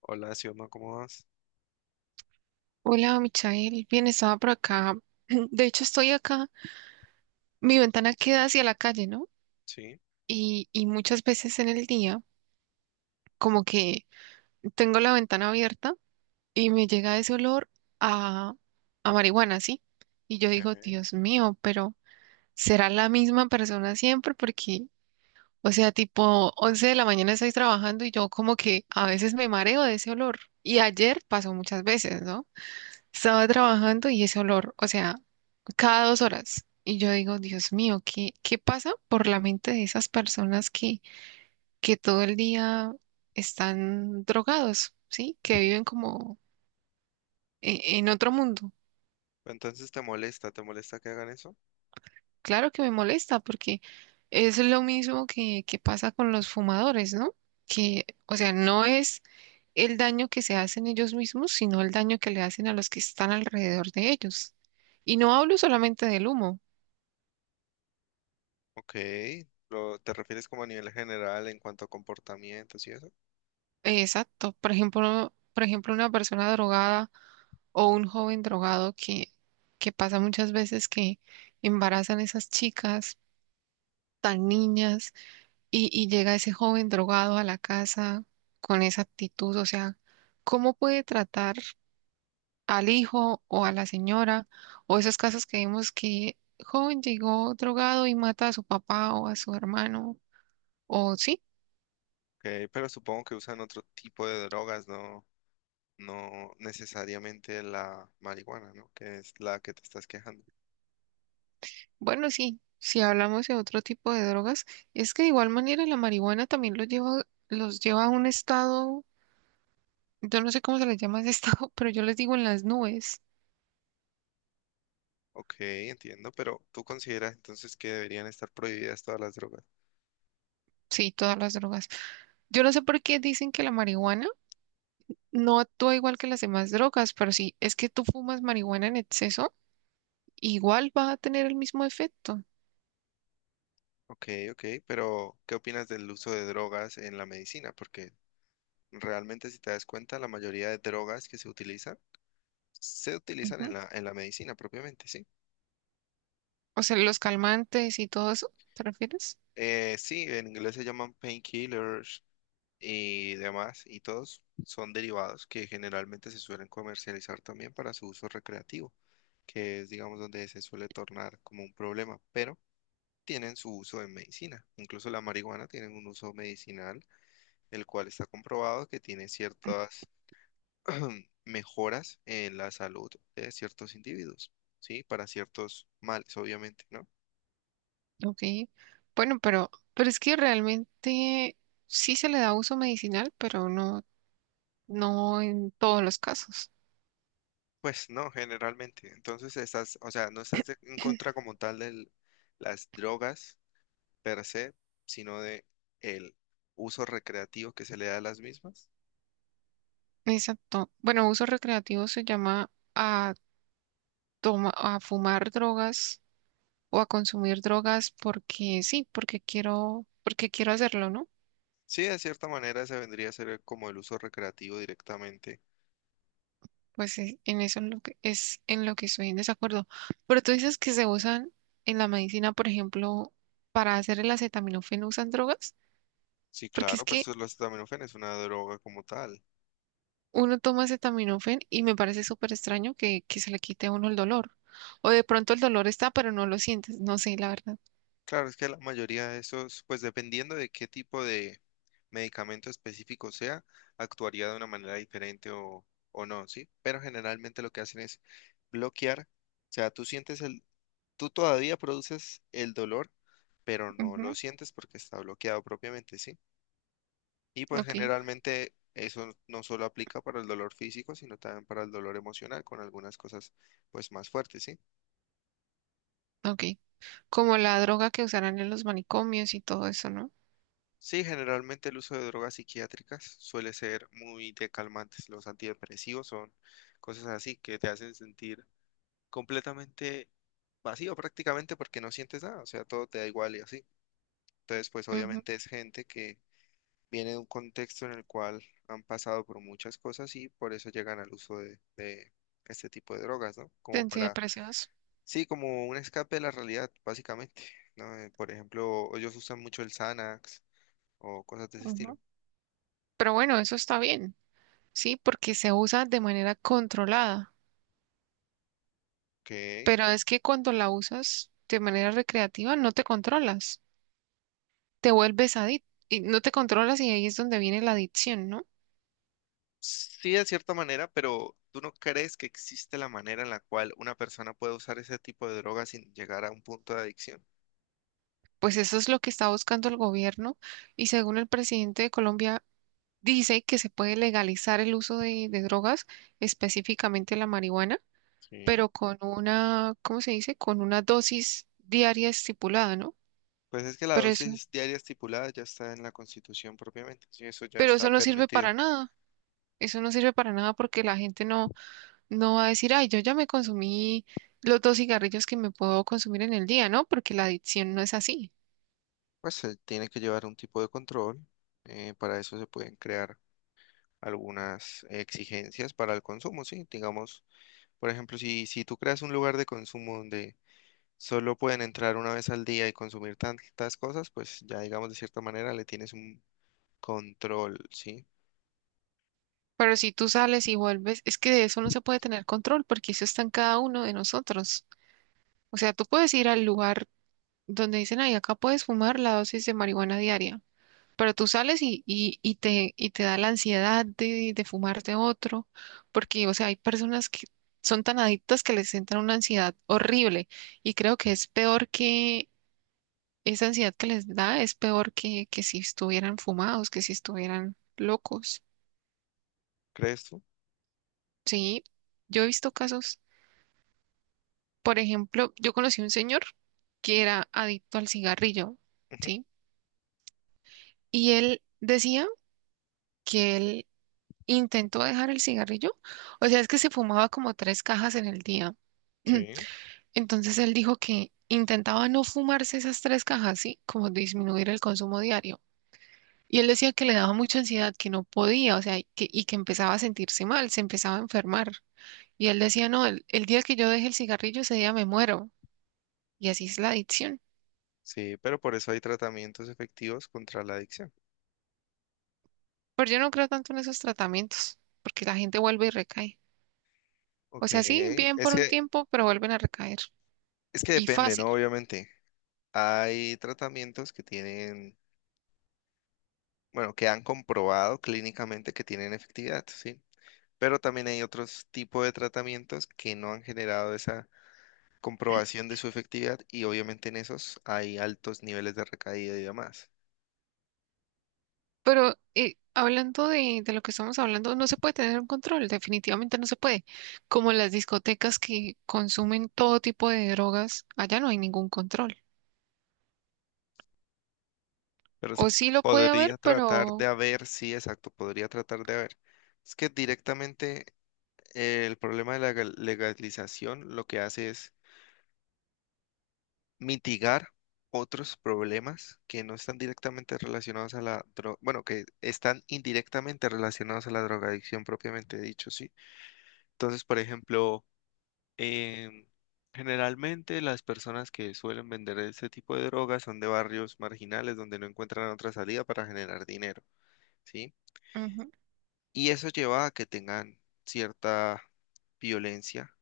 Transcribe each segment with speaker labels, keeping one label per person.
Speaker 1: Hola, Sioma, ¿cómo vas?
Speaker 2: Hola, Michael. Bien, estaba por acá. De hecho, estoy acá. Mi ventana queda hacia la calle, ¿no?
Speaker 1: Sí,
Speaker 2: Y muchas veces en el día, como que tengo la ventana abierta y me llega ese olor a, a marihuana, ¿sí? Y yo digo,
Speaker 1: ok.
Speaker 2: Dios mío, pero ¿será la misma persona siempre? Porque, o sea, tipo 11 de la mañana estoy trabajando y yo como que a veces me mareo de ese olor. Y ayer pasó muchas veces, ¿no? Estaba trabajando y ese olor, o sea, cada 2 horas. Y yo digo, Dios mío, ¿qué pasa por la mente de esas personas que todo el día están drogados, ¿sí? Que
Speaker 1: Ujú.
Speaker 2: viven como en otro mundo.
Speaker 1: Entonces, ¿te molesta? ¿Te molesta que hagan eso?
Speaker 2: Claro que me molesta porque es lo mismo que pasa con los fumadores, ¿no? Que, o sea, no es el daño que se hacen ellos mismos, sino el daño que le hacen a los que están alrededor de ellos. Y no hablo solamente del humo.
Speaker 1: Ok. ¿Te refieres como a nivel general en cuanto a comportamientos y eso? Ok,
Speaker 2: Exacto. Por ejemplo, una persona drogada o un joven drogado que pasa muchas veces que embarazan esas chicas tan niñas y llega ese joven drogado a la casa con esa actitud. O sea, ¿cómo puede tratar al hijo o a la señora o esos casos que vemos que joven llegó drogado y mata a su papá o a su hermano? O sí.
Speaker 1: pero supongo que usan otro tipo de drogas, no necesariamente la marihuana, ¿no? Que es la que te estás quejando.
Speaker 2: Bueno, sí, si hablamos de otro tipo de drogas, es que de igual manera la marihuana también los lleva a un estado, yo no sé cómo se les llama ese estado, pero yo les digo en las nubes,
Speaker 1: Ok, entiendo, pero ¿tú consideras entonces que deberían estar prohibidas todas las drogas?
Speaker 2: sí, todas las drogas. Yo no sé por qué dicen que la marihuana no actúa igual que las demás drogas, pero sí, es que tú fumas marihuana en exceso, igual va a tener el mismo efecto.
Speaker 1: Ok, ok, pero ¿qué opinas del uso de drogas en la medicina? Porque realmente si te das cuenta, la mayoría de drogas que se utilizan
Speaker 2: Ujú.
Speaker 1: en la medicina propiamente, ¿sí?
Speaker 2: O sea, los calmantes y todo eso, ¿te refieres?
Speaker 1: Sí, en inglés se llaman painkillers y demás, y todos son derivados que generalmente se suelen comercializar también para su uso recreativo, que es, digamos, donde se suele tornar como un problema, pero tienen su uso en medicina. Incluso la marihuana tiene un uso medicinal, el cual está comprobado que tiene ciertas mejoras en la salud de ciertos individuos, ¿sí? Para ciertos males, obviamente, ¿no?
Speaker 2: Ok. Bueno, pero es que realmente sí se le da uso medicinal, no en todos los casos.
Speaker 1: Pues no, generalmente. Entonces estás, o sea, no estás en contra como tal de las drogas per se, sino de el uso recreativo que se le da a las mismas.
Speaker 2: Exacto. Bueno, uso recreativo se llama a toma, a fumar drogas o a consumir drogas porque sí, porque quiero hacerlo, ¿no?
Speaker 1: Sí, de cierta manera se vendría a ser como el uso recreativo directamente.
Speaker 2: Pues en eso es lo que es en lo que estoy en desacuerdo. Pero tú dices que se usan en la medicina, por ejemplo, para hacer el acetaminofén, ¿usan drogas?
Speaker 1: Sí,
Speaker 2: Porque es
Speaker 1: claro, pues
Speaker 2: que
Speaker 1: los acetaminofén es una droga como tal.
Speaker 2: uno toma acetaminofén y me parece súper extraño que se le quite a uno el dolor. O de pronto el dolor está, pero no lo sientes. No sé, la verdad.
Speaker 1: Claro, es que la mayoría de esos, pues dependiendo de qué tipo de medicamento específico sea, actuaría de una manera diferente o no, ¿sí? Pero generalmente lo que hacen es bloquear, o sea, tú todavía produces el dolor, pero no lo
Speaker 2: Ujú.
Speaker 1: sientes porque está bloqueado propiamente, ¿sí? Y pues
Speaker 2: Ok,
Speaker 1: generalmente eso no solo aplica para el dolor físico, sino también para el dolor emocional, con algunas cosas pues más fuertes, ¿sí?
Speaker 2: ok. Como la droga que usarán en los manicomios y todo eso, ¿no?
Speaker 1: Sí, generalmente el uso de drogas psiquiátricas suele ser muy de calmantes. Los antidepresivos son cosas así que te hacen sentir completamente vacío prácticamente porque no sientes nada, o sea, todo te da igual y así. Entonces, pues
Speaker 2: Ujú,
Speaker 1: obviamente es gente que viene de un contexto en el cual han pasado por muchas cosas y por eso llegan al uso de este tipo de drogas, ¿no?
Speaker 2: de
Speaker 1: Como para,
Speaker 2: antidepresivos.
Speaker 1: sí, como un escape de la realidad, básicamente, ¿no? Por ejemplo, ellos usan mucho el Xanax o cosas de ese estilo.
Speaker 2: Ujú. Pero bueno, eso está bien, ¿sí? Porque se usa de manera controlada.
Speaker 1: Ok.
Speaker 2: Pero es que cuando la usas de manera recreativa no te controlas. Te vuelves adicto y no te controlas y ahí es donde viene la adicción, ¿no?
Speaker 1: Sí, de cierta manera, pero ¿tú no crees que existe la manera en la cual una persona puede usar ese tipo de droga sin llegar a un punto de adicción?
Speaker 2: Pues eso es lo que está buscando el gobierno y según el presidente de Colombia dice que se puede legalizar el uso de drogas, específicamente la marihuana,
Speaker 1: Sí.
Speaker 2: pero con una, ¿cómo se dice? Con una dosis diaria estipulada, ¿no?
Speaker 1: Pues es que la
Speaker 2: Pero eso,
Speaker 1: dosis diaria estipulada ya está en la Constitución propiamente, sí, eso ya
Speaker 2: pero
Speaker 1: está
Speaker 2: eso no sirve
Speaker 1: permitido.
Speaker 2: para nada. Eso no sirve para nada porque la gente no, no va a decir, ay, yo ya me consumí los 2 cigarrillos que me puedo consumir en el día, ¿no? Porque la adicción no es así.
Speaker 1: Pues se tiene que llevar un tipo de control, para eso se pueden crear algunas exigencias para el consumo, sí. Digamos, por ejemplo, si tú creas un lugar de consumo donde solo pueden entrar una vez al día y consumir tantas cosas, pues ya digamos de cierta manera le tienes un control, ¿sí?
Speaker 2: Pero si tú sales y vuelves, es que de eso no se puede tener control porque eso está en cada uno de nosotros. O sea, tú puedes ir al lugar donde dicen, ay, acá puedes fumar la dosis de marihuana diaria, pero tú sales y te da la ansiedad de fumarte otro, porque, o sea, hay personas que son tan adictas que les entra una ansiedad horrible y creo que es peor que esa ansiedad que les da, es peor que si estuvieran fumados, que si estuvieran locos.
Speaker 1: ¿Crees tú?
Speaker 2: Sí, yo he visto casos. Por ejemplo, yo conocí un señor que era adicto al cigarrillo,
Speaker 1: Ujú.
Speaker 2: ¿sí? Y él decía que él intentó dejar el cigarrillo, o sea, es que se fumaba como 3 cajas en el día.
Speaker 1: Sí.
Speaker 2: Entonces él dijo que intentaba no fumarse esas 3 cajas, ¿sí? Como disminuir el consumo diario. Y él decía que le daba mucha ansiedad, que no podía, o sea, y que empezaba a sentirse mal, se empezaba a enfermar. Y él decía, no, el día que yo deje el cigarrillo, ese día me muero. Y así es la adicción.
Speaker 1: Sí, pero por eso hay tratamientos efectivos contra la adicción.
Speaker 2: Pero yo no creo tanto en esos tratamientos, porque la gente vuelve y recae. O
Speaker 1: Ok,
Speaker 2: sea, sí, bien por un tiempo, pero vuelven a recaer.
Speaker 1: es que
Speaker 2: Y
Speaker 1: depende,
Speaker 2: fácil.
Speaker 1: ¿no? Obviamente, hay tratamientos que tienen, bueno, que han comprobado clínicamente que tienen efectividad, ¿sí? Pero también hay otros tipos de tratamientos que no han generado esa comprobación de su efectividad y obviamente en esos hay altos niveles de recaída y demás.
Speaker 2: Pero hablando de lo que estamos hablando, no se puede tener un control, definitivamente no se puede. Como las discotecas que consumen todo tipo de drogas, allá no hay ningún control.
Speaker 1: Pero se
Speaker 2: O sí lo puede
Speaker 1: podría
Speaker 2: haber,
Speaker 1: tratar de
Speaker 2: pero...
Speaker 1: haber, sí, exacto, podría tratar de haber. Es que directamente el problema de la legalización lo que hace es mitigar otros problemas que no están directamente relacionados a la droga, bueno, que están indirectamente relacionados a la drogadicción propiamente dicho, sí. Entonces, por ejemplo, em, generalmente las personas que suelen vender este tipo de drogas son de barrios marginales donde no encuentran otra salida para generar dinero, ¿sí?
Speaker 2: Ujú,
Speaker 1: Y eso lleva a que tengan cierta violencia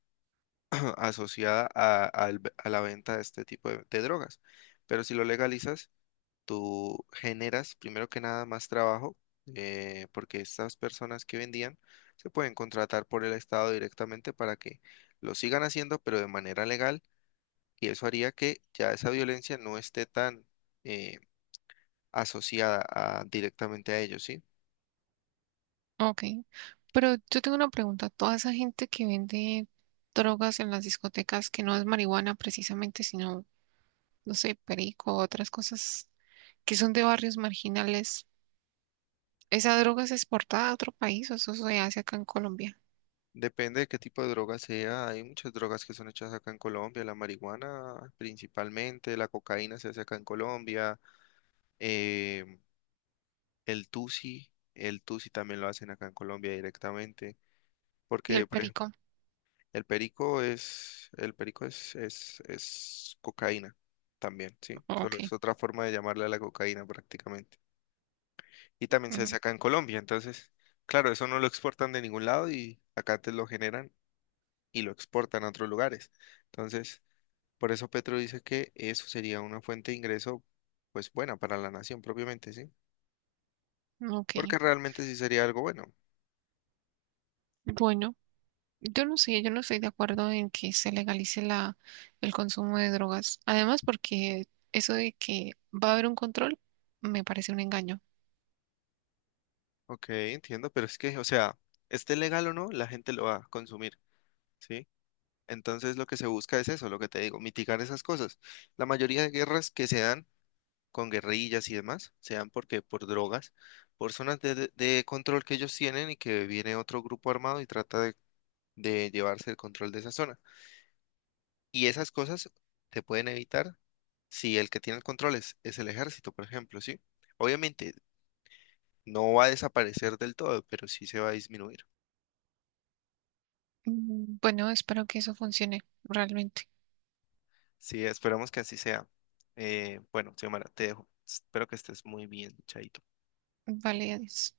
Speaker 1: asociada al a la venta de este tipo de drogas. Pero si lo legalizas, tú generas primero que nada más trabajo, porque estas personas que vendían se pueden contratar por el Estado directamente para que lo sigan haciendo, pero de manera legal. Y eso haría que ya esa violencia no esté tan eh, directamente a ellos, ¿sí?
Speaker 2: ok. Pero yo tengo una pregunta. Toda esa gente que vende drogas en las discotecas, que no es marihuana precisamente, sino no sé, perico, otras cosas que son de barrios marginales. ¿Esa droga se exporta a otro país o eso se hace acá en Colombia?
Speaker 1: Depende de qué tipo de droga sea. Hay muchas drogas que son hechas acá en Colombia. La marihuana principalmente, la cocaína se hace acá en Colombia. em, el tusi también lo hacen acá en Colombia directamente.
Speaker 2: ¿Y el
Speaker 1: Porque, por ejemplo,
Speaker 2: perico?
Speaker 1: el perico es cocaína también, ¿sí? Solo es
Speaker 2: Ok,
Speaker 1: otra forma de llamarle a la cocaína prácticamente. Y también se hace acá en Colombia. Entonces, claro, eso no lo exportan de ningún lado y acá te lo generan y lo exportan a otros lugares. Entonces, por eso Petro dice que eso sería una fuente de ingreso, pues buena para la nación propiamente, ¿sí?
Speaker 2: ujú, ok.
Speaker 1: Porque realmente sí sería algo bueno.
Speaker 2: Bueno, yo no sé, yo no estoy de acuerdo en que se legalice la, el consumo de drogas. Además, porque eso de que va a haber un control me parece un engaño.
Speaker 1: Ok, entiendo, pero es que, o sea, esté legal o no, la gente lo va a consumir, ¿sí? Entonces lo que se busca es eso, lo que te digo, mitigar esas cosas. La mayoría de guerras que se dan con guerrillas y demás, se dan porque por drogas, por zonas de control que ellos tienen y que viene otro grupo armado y trata de llevarse el control de esa zona. Y esas cosas se pueden evitar si el que tiene el control es el ejército, por ejemplo, ¿sí? Obviamente no va a desaparecer del todo, pero sí se va a disminuir.
Speaker 2: Mm, bueno, espero que eso funcione realmente.
Speaker 1: Sí, esperamos que así sea. Bueno, Xiomara, te dejo. Espero que estés muy bien, chaito.
Speaker 2: Vale, adiós.